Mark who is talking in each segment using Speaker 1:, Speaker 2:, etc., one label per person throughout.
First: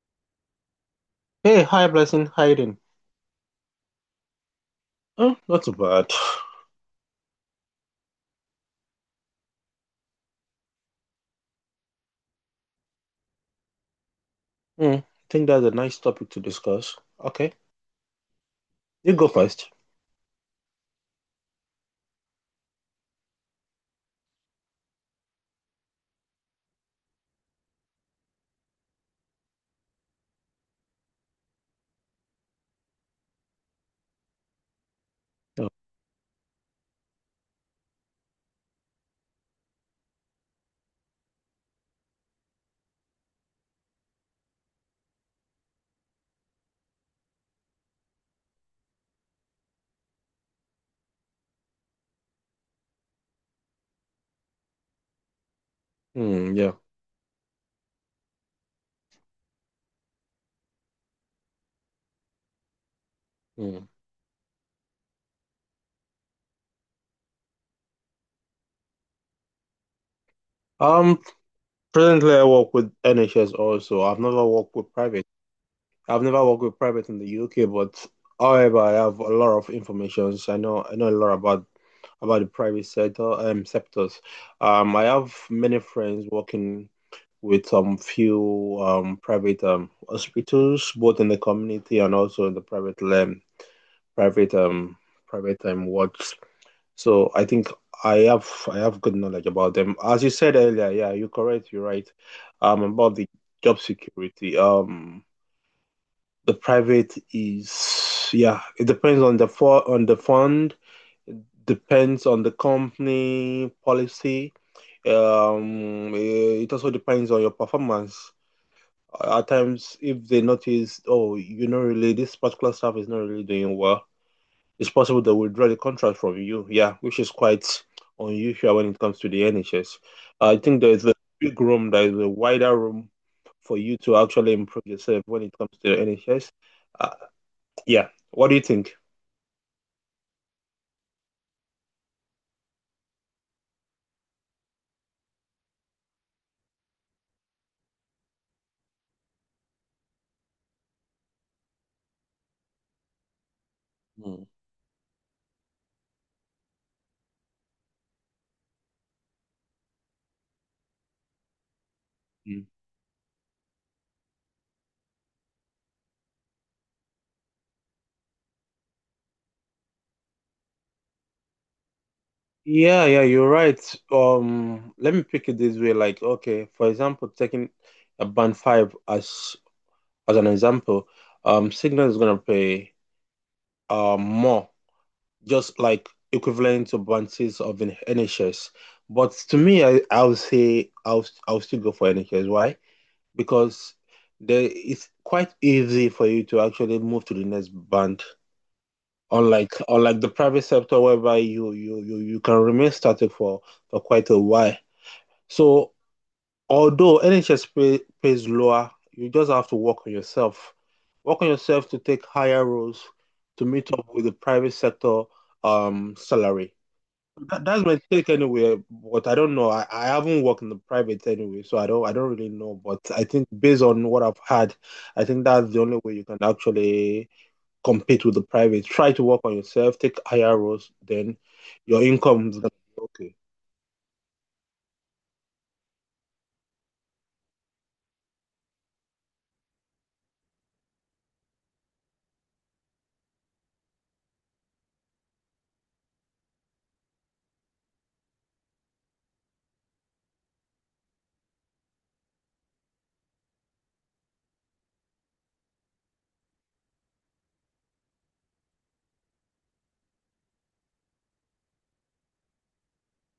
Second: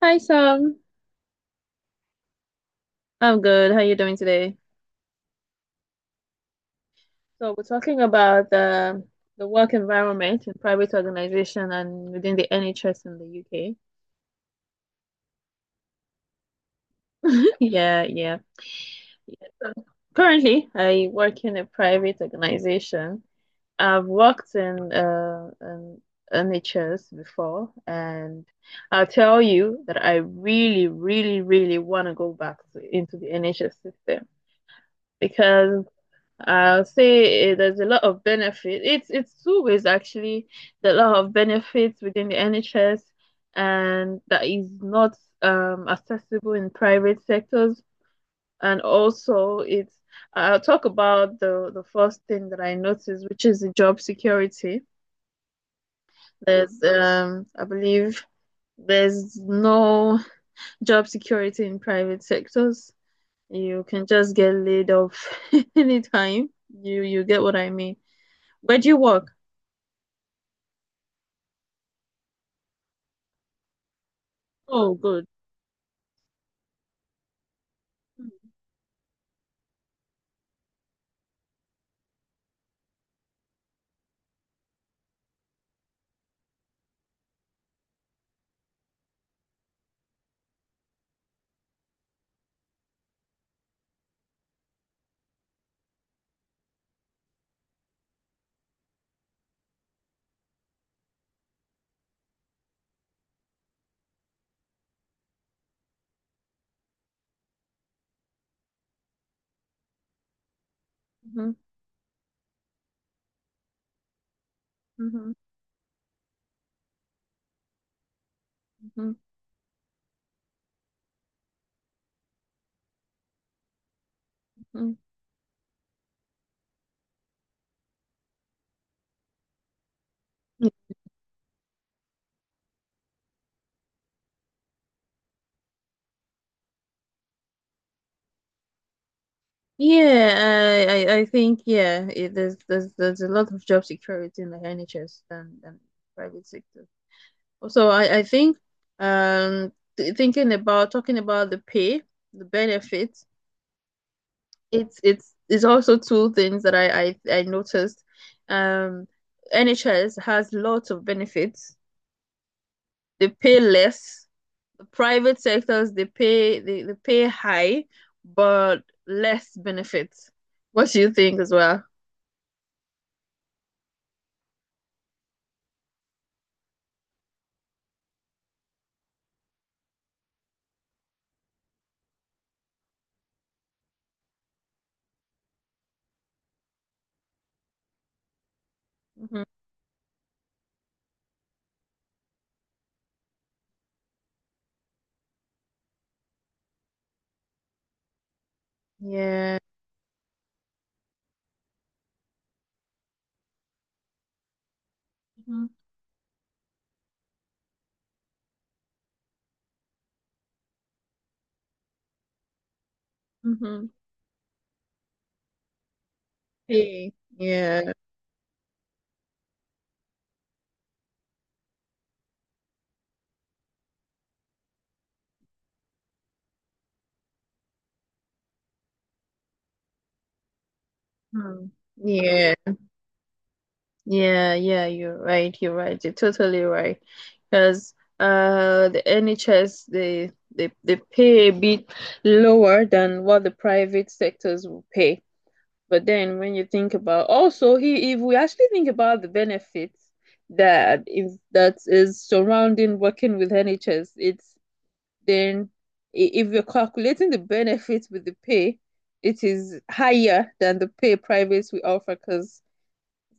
Speaker 1: Hi, Sam.
Speaker 2: Hey, hi, Blessing. How you doing?
Speaker 1: I'm good. How are you doing today?
Speaker 2: Oh, not too bad.
Speaker 1: So we're talking about the work environment in private organization and within the NHS in the UK.
Speaker 2: Hmm, I think that's a nice topic to discuss. Okay,
Speaker 1: Yeah, yeah.
Speaker 2: you go
Speaker 1: Yeah.
Speaker 2: first.
Speaker 1: So currently, I work in a private organization. I've worked in an NHS before, and I'll tell you that I really, really, really want to go back into the NHS system
Speaker 2: Yeah.
Speaker 1: because I'll say, there's a lot of benefit. It's two ways actually. There's a lot of benefits within the NHS, and that is not accessible in private sectors. And also, it's I'll talk about the first thing that I noticed, which is the job security.
Speaker 2: Hmm. Yeah.
Speaker 1: There's I believe there's no job security in private sectors. You
Speaker 2: Mm.
Speaker 1: can just get laid off anytime. You get what I mean. Where do you work?
Speaker 2: Um, Presently I work with NHS also. I've never worked with
Speaker 1: Oh,
Speaker 2: private.
Speaker 1: good.
Speaker 2: I've never worked with private in the UK, but however, I have a lot of information. I know a lot about the private sector sectors. I have many friends working with some few private hospitals, both in the community and also in the private land. private um private wards. So I think I have good knowledge about them. As you said earlier, yeah, you're correct, you're right. About the job security. The private is, yeah, it depends on the fund,
Speaker 1: Mm-hmm,
Speaker 2: depends on the company policy.
Speaker 1: mm-hmm.
Speaker 2: It also depends on your performance.
Speaker 1: Hmm,
Speaker 2: At times, if they notice, oh, really, this particular staff is not really doing well, it's
Speaker 1: hmm.
Speaker 2: possible they will draw the contract from you. Yeah, which is quite unusual when it comes to the NHS. I think there is a big room, there is a wider room for you to actually improve yourself when it comes to the NHS. Uh, yeah, what do you think?
Speaker 1: Yeah, I think, yeah, there's a lot of job security in the NHS than private sector. Also, I think, um th- thinking about talking about the pay, the benefits,
Speaker 2: Mm.
Speaker 1: it's also two things that I noticed. Um, NHS has lots of benefits.
Speaker 2: Mm.
Speaker 1: They pay less, private sectors they pay high but less benefits. What do you think as well?
Speaker 2: Yeah, yeah, you're right. Let me pick it this way. Like, okay, for example, taking a band five as an example, Signal is gonna pay more, just like equivalent to bounties of an NHS. But
Speaker 1: Mhm.
Speaker 2: to me, I'll say I'll still go for NHS. Why? Because there, it's quite easy for you to actually move to the next band.
Speaker 1: Yeah.
Speaker 2: Unlike the private sector, whereby you can remain static for quite a while. So although NHS pays lower, you just have to work on yourself. Work on yourself to take higher roles to
Speaker 1: Mm-hmm.
Speaker 2: meet up with the private sector salary.
Speaker 1: Hey.
Speaker 2: That's
Speaker 1: Yeah.
Speaker 2: my take anyway. But I don't know. I haven't worked in the private anyway, so I don't really know. But I think based on what I've had, I think that's the only way you can actually compete with the private. Try to work on yourself, take higher roles, then
Speaker 1: Mm.
Speaker 2: your income
Speaker 1: Yeah.
Speaker 2: is gonna be okay.
Speaker 1: Yeah, yeah, you're right. You're right. You're totally right. Because, the NHS, they pay a bit lower than what the private sectors will pay. But then when you think about, also, he if we actually think about the benefits, that, if that is surrounding working with NHS, then if you're calculating the benefits with the pay, it is higher than the pay privates we offer. Because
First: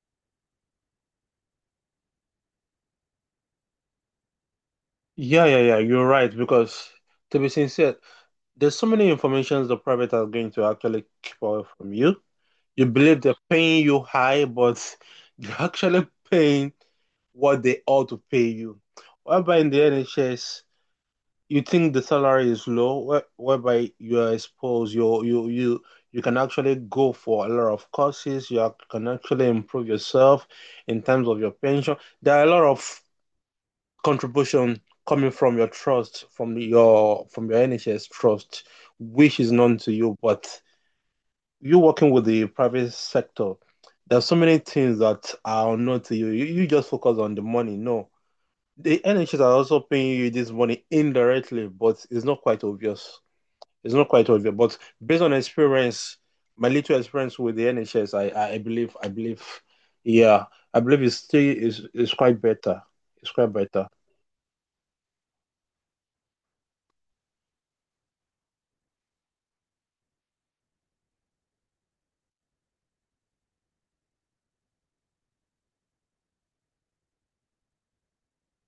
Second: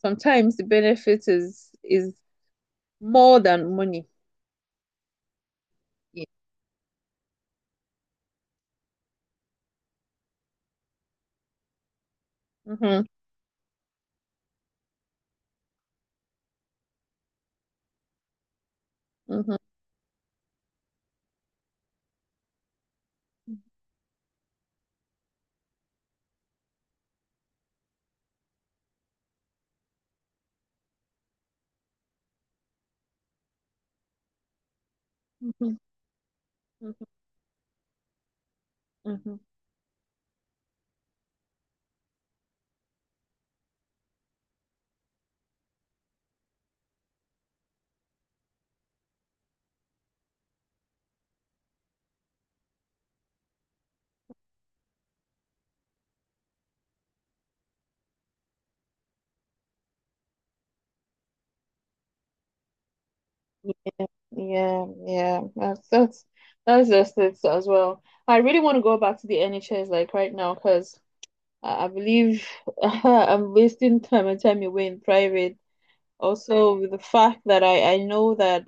Speaker 1: sometimes the benefit is more than money.
Speaker 2: Yeah, yeah, yeah. You're
Speaker 1: Yeah.
Speaker 2: right because, to be sincere, there's so many informations the private are going to actually keep away from you. You
Speaker 1: Mm-hmm,
Speaker 2: believe they're paying you high, but they're actually paying what they ought to pay you.
Speaker 1: mm-hmm,
Speaker 2: Whereby in the NHS, you think the salary is low, whereby you are exposed, you can actually go for a lot of courses. You can actually improve yourself in terms of your pension. There are a lot of contribution coming from your
Speaker 1: mm-hmm,
Speaker 2: trust, from
Speaker 1: mm-hmm,
Speaker 2: your from your NHS trust,
Speaker 1: mm-hmm.
Speaker 2: which is known to you. But you working with the private sector, there are so many things that are unknown to you. You just focus on the money. No, the NHS are also paying you this money indirectly, but it's not quite obvious. It's not quite obvious. But based on experience, my little experience with the NHS, I believe, I believe, yeah, I believe it's still is quite better. It's quite better.
Speaker 1: Yeah, yeah, that's that's just it as well. I really want to go back to the NHS, like, right now, because I believe I'm wasting time and time away in private. Also, with the fact that I know that,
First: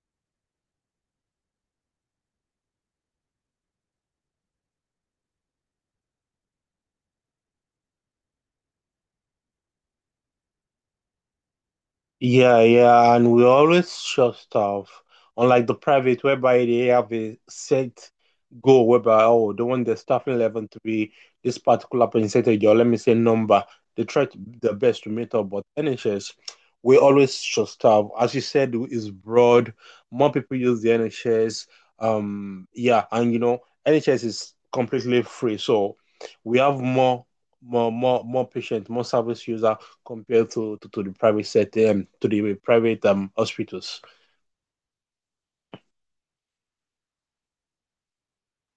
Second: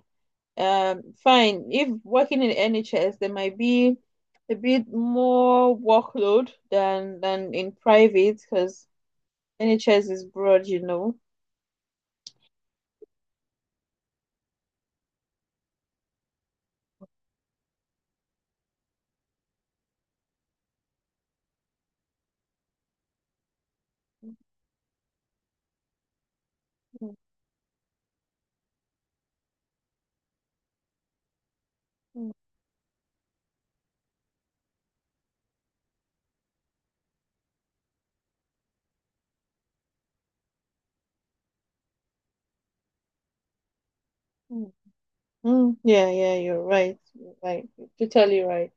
Speaker 1: fine, if working in NHS there might be a bit more workload than in private because NHS is broad, you know.
Speaker 2: Yeah, yeah, and we always share stuff. Unlike the private, whereby they have a set goal, whereby, oh, they want the staffing level to be this particular percentage, or let me say number. They try to, their best to meet up, but NHS, we
Speaker 1: Mm,
Speaker 2: always share stuff. As you said, is broad. More people use the NHS.
Speaker 1: mm,
Speaker 2: Yeah, and you know, NHS is completely free, so we have more patient, more service user compared to the private sector and to the private hospitals.
Speaker 1: mm, mm. Yeah, yeah, you're right. You're right. You're totally right.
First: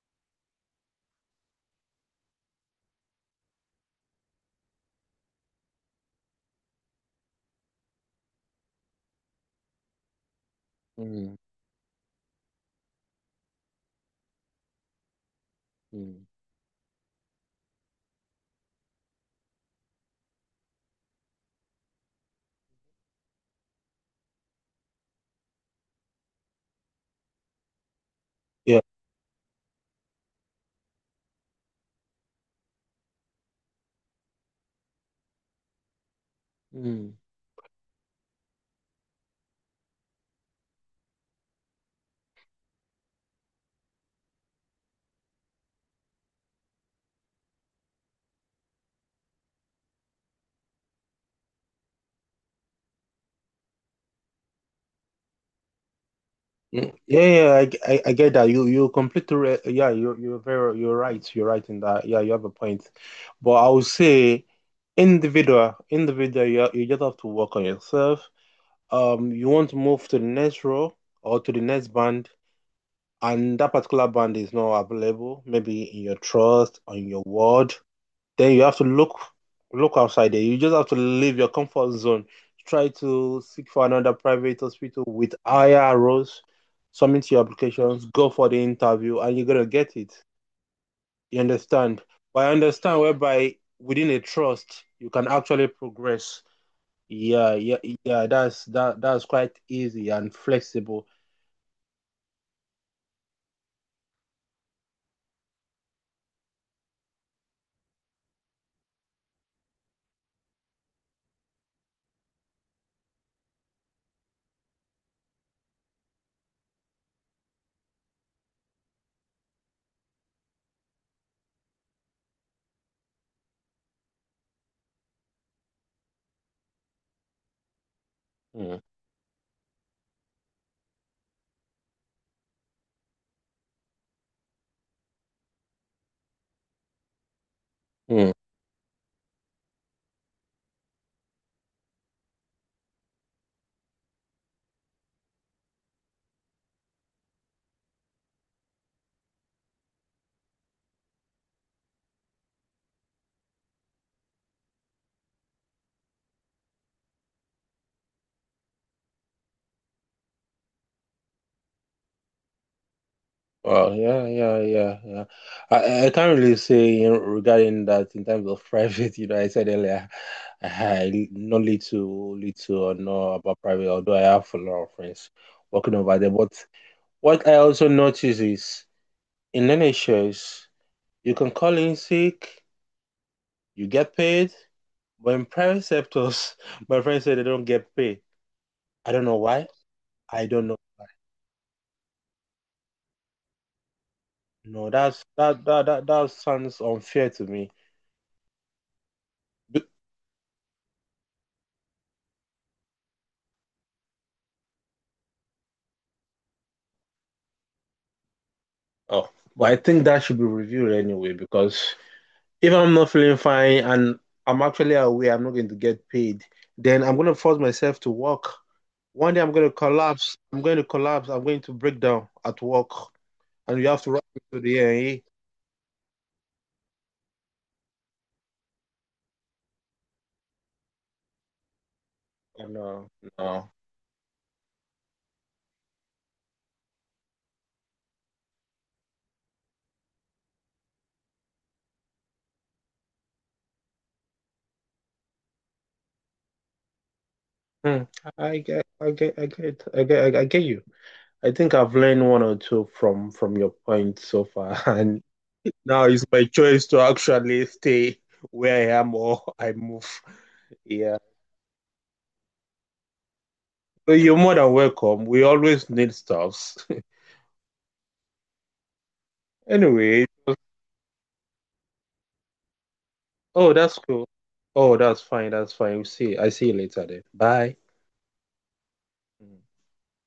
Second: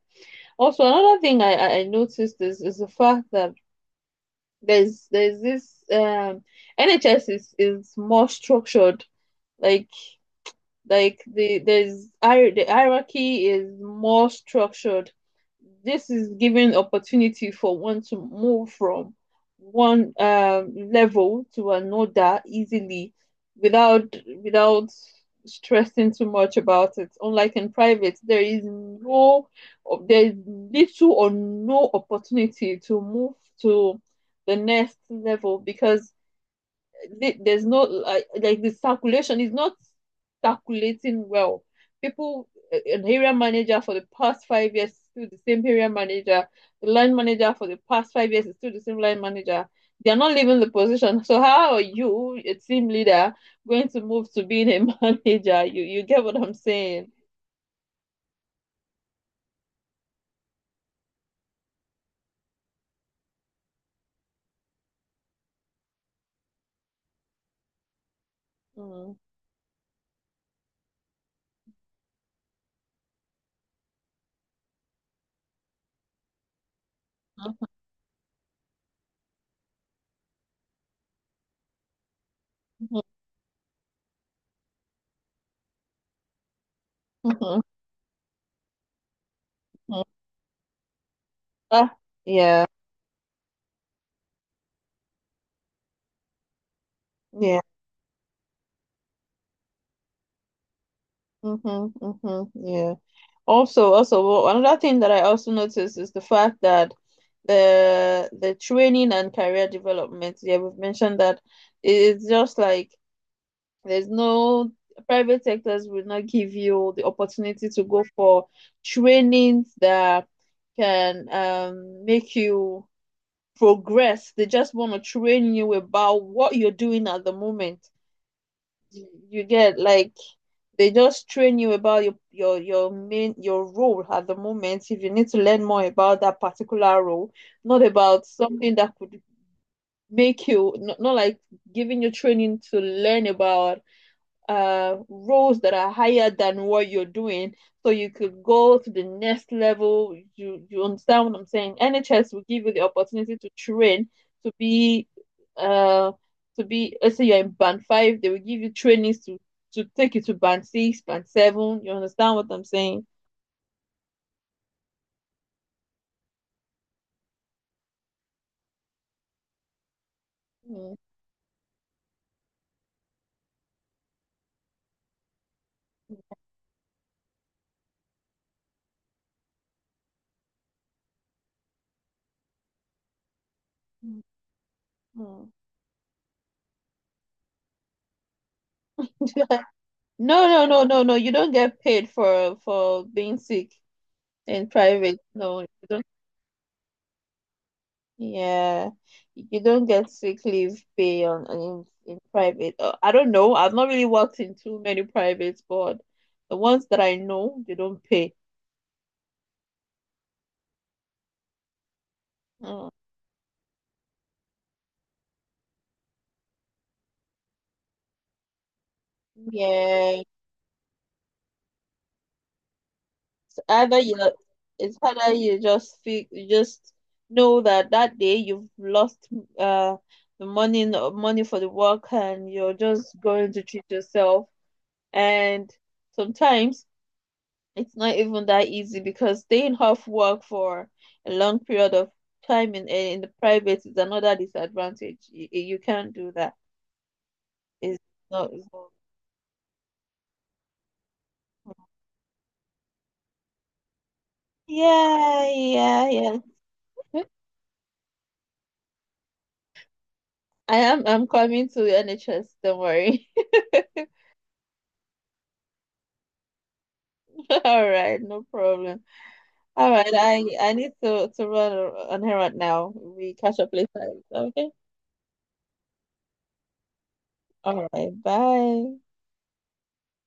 Speaker 1: Also, another thing I noticed is the fact that there's this, NHS is more structured. Like
Speaker 2: Mm,
Speaker 1: there's the hierarchy is more structured. This
Speaker 2: mm,
Speaker 1: is giving opportunity for one to move from one, level to another easily without without stressing too much about it. Unlike in private,
Speaker 2: yeah.
Speaker 1: there is little or no opportunity to move to the next level because
Speaker 2: Mm.
Speaker 1: there's no, like, the circulation is not circulating well. People, an area manager for the past 5 years is still the same area manager. The line manager for the past 5 years is still the same line manager. They are not leaving the position. So how are you, a team leader, going to move to being a manager? You get what I'm
Speaker 2: Mm.
Speaker 1: saying?
Speaker 2: Yeah, yeah, I get that. You yeah, you're very, you're right. You're right in that. Yeah, you have a point. But I would say individual you just have to work on yourself.
Speaker 1: Mm.
Speaker 2: You want to move to the next row or to the next band, and that particular band is not available, maybe in your trust, on your ward, then you have to look outside there. You just have to leave your comfort zone. Try
Speaker 1: Mhm.
Speaker 2: to seek for another private hospital with higher roles, submit your
Speaker 1: Mhm.
Speaker 2: applications, go for the interview, and you're gonna get
Speaker 1: Mhm.
Speaker 2: it. You
Speaker 1: Ah,
Speaker 2: understand? But I
Speaker 1: yeah,
Speaker 2: understand whereby within a trust you can actually progress. Yeah,
Speaker 1: yeah.
Speaker 2: yeah, yeah. That's quite easy and flexible.
Speaker 1: Hmm, hmm. Yeah. Also, well, another thing that I also noticed is the fact that, the training and career development, yeah, we've mentioned that. It's just like there's no private sectors will not give you the opportunity to go for trainings that can, make you progress. They just want to train you about what you're doing at the moment.
Speaker 2: Mm,
Speaker 1: You get, like, they just train you about your role at the moment, if you need to learn more about that particular role, not about
Speaker 2: mm.
Speaker 1: something that could make you, not, not like, giving you training to learn about roles that are higher than what you're doing so you could go to the next level. You understand what I'm saying? NHS will give you the opportunity to train to be, uh let's say you're in band 5, they will give you trainings to take you to band 6, band 7. You understand what I'm saying?
Speaker 2: Well, yeah, yeah, yeah, yeah. I can't really say regarding that in terms of private. You know, I said earlier,
Speaker 1: Mm.
Speaker 2: I know little or know about private, although I have a lot of friends working over there. But what I also notice is in NHS, you can call in sick, you get paid. But in
Speaker 1: Mm.
Speaker 2: private sectors, my friends say they don't get paid. I don't know why.
Speaker 1: No,
Speaker 2: I
Speaker 1: no,
Speaker 2: don't know.
Speaker 1: no, no, no. You don't get paid for being sick in
Speaker 2: No,
Speaker 1: private.
Speaker 2: that's
Speaker 1: No,
Speaker 2: that
Speaker 1: you
Speaker 2: that
Speaker 1: don't.
Speaker 2: that, that sounds unfair to me.
Speaker 1: Yeah, you don't get sick leave pay in private. I don't know. I've not really worked in too many privates, but the ones that I know, they don't pay.
Speaker 2: Oh, but I think that should be reviewed anyway because if
Speaker 1: Mm.
Speaker 2: I'm not feeling fine and I'm actually aware I'm not going to get paid, then I'm going to force myself to work. One day I'm going to
Speaker 1: Yeah, it's
Speaker 2: collapse. I'm going to collapse. I'm going to break down at work, and you
Speaker 1: either
Speaker 2: have to
Speaker 1: you,
Speaker 2: run me to the A and e
Speaker 1: just feel, you just know that that day you've lost, uh the money for the work, and
Speaker 2: Oh,
Speaker 1: you're
Speaker 2: no,
Speaker 1: just going to
Speaker 2: no.
Speaker 1: treat yourself. And sometimes, it's not even that easy because staying off work for a long period of time in the private is another disadvantage. You can't do that. It's
Speaker 2: Hmm.
Speaker 1: not,
Speaker 2: I
Speaker 1: it's
Speaker 2: get,
Speaker 1: not.
Speaker 2: I get, I get, I get, I get you. I think I've learned one or two from your point so far, and
Speaker 1: Yeah,
Speaker 2: now
Speaker 1: yeah,
Speaker 2: it's
Speaker 1: yeah.
Speaker 2: my choice to actually stay where I am or I move.
Speaker 1: I am
Speaker 2: Yeah.
Speaker 1: I'm coming to NHS, don't worry.
Speaker 2: Well, you're more than welcome. We always need stuffs.
Speaker 1: All right, no problem. All right,
Speaker 2: Anyway,
Speaker 1: I need to run on here right now. We catch up
Speaker 2: oh, that's
Speaker 1: later.
Speaker 2: cool.
Speaker 1: Okay.
Speaker 2: Oh, that's fine. That's fine. We see. I see you later then. Bye.
Speaker 1: All right, bye.
Speaker 2: Mm.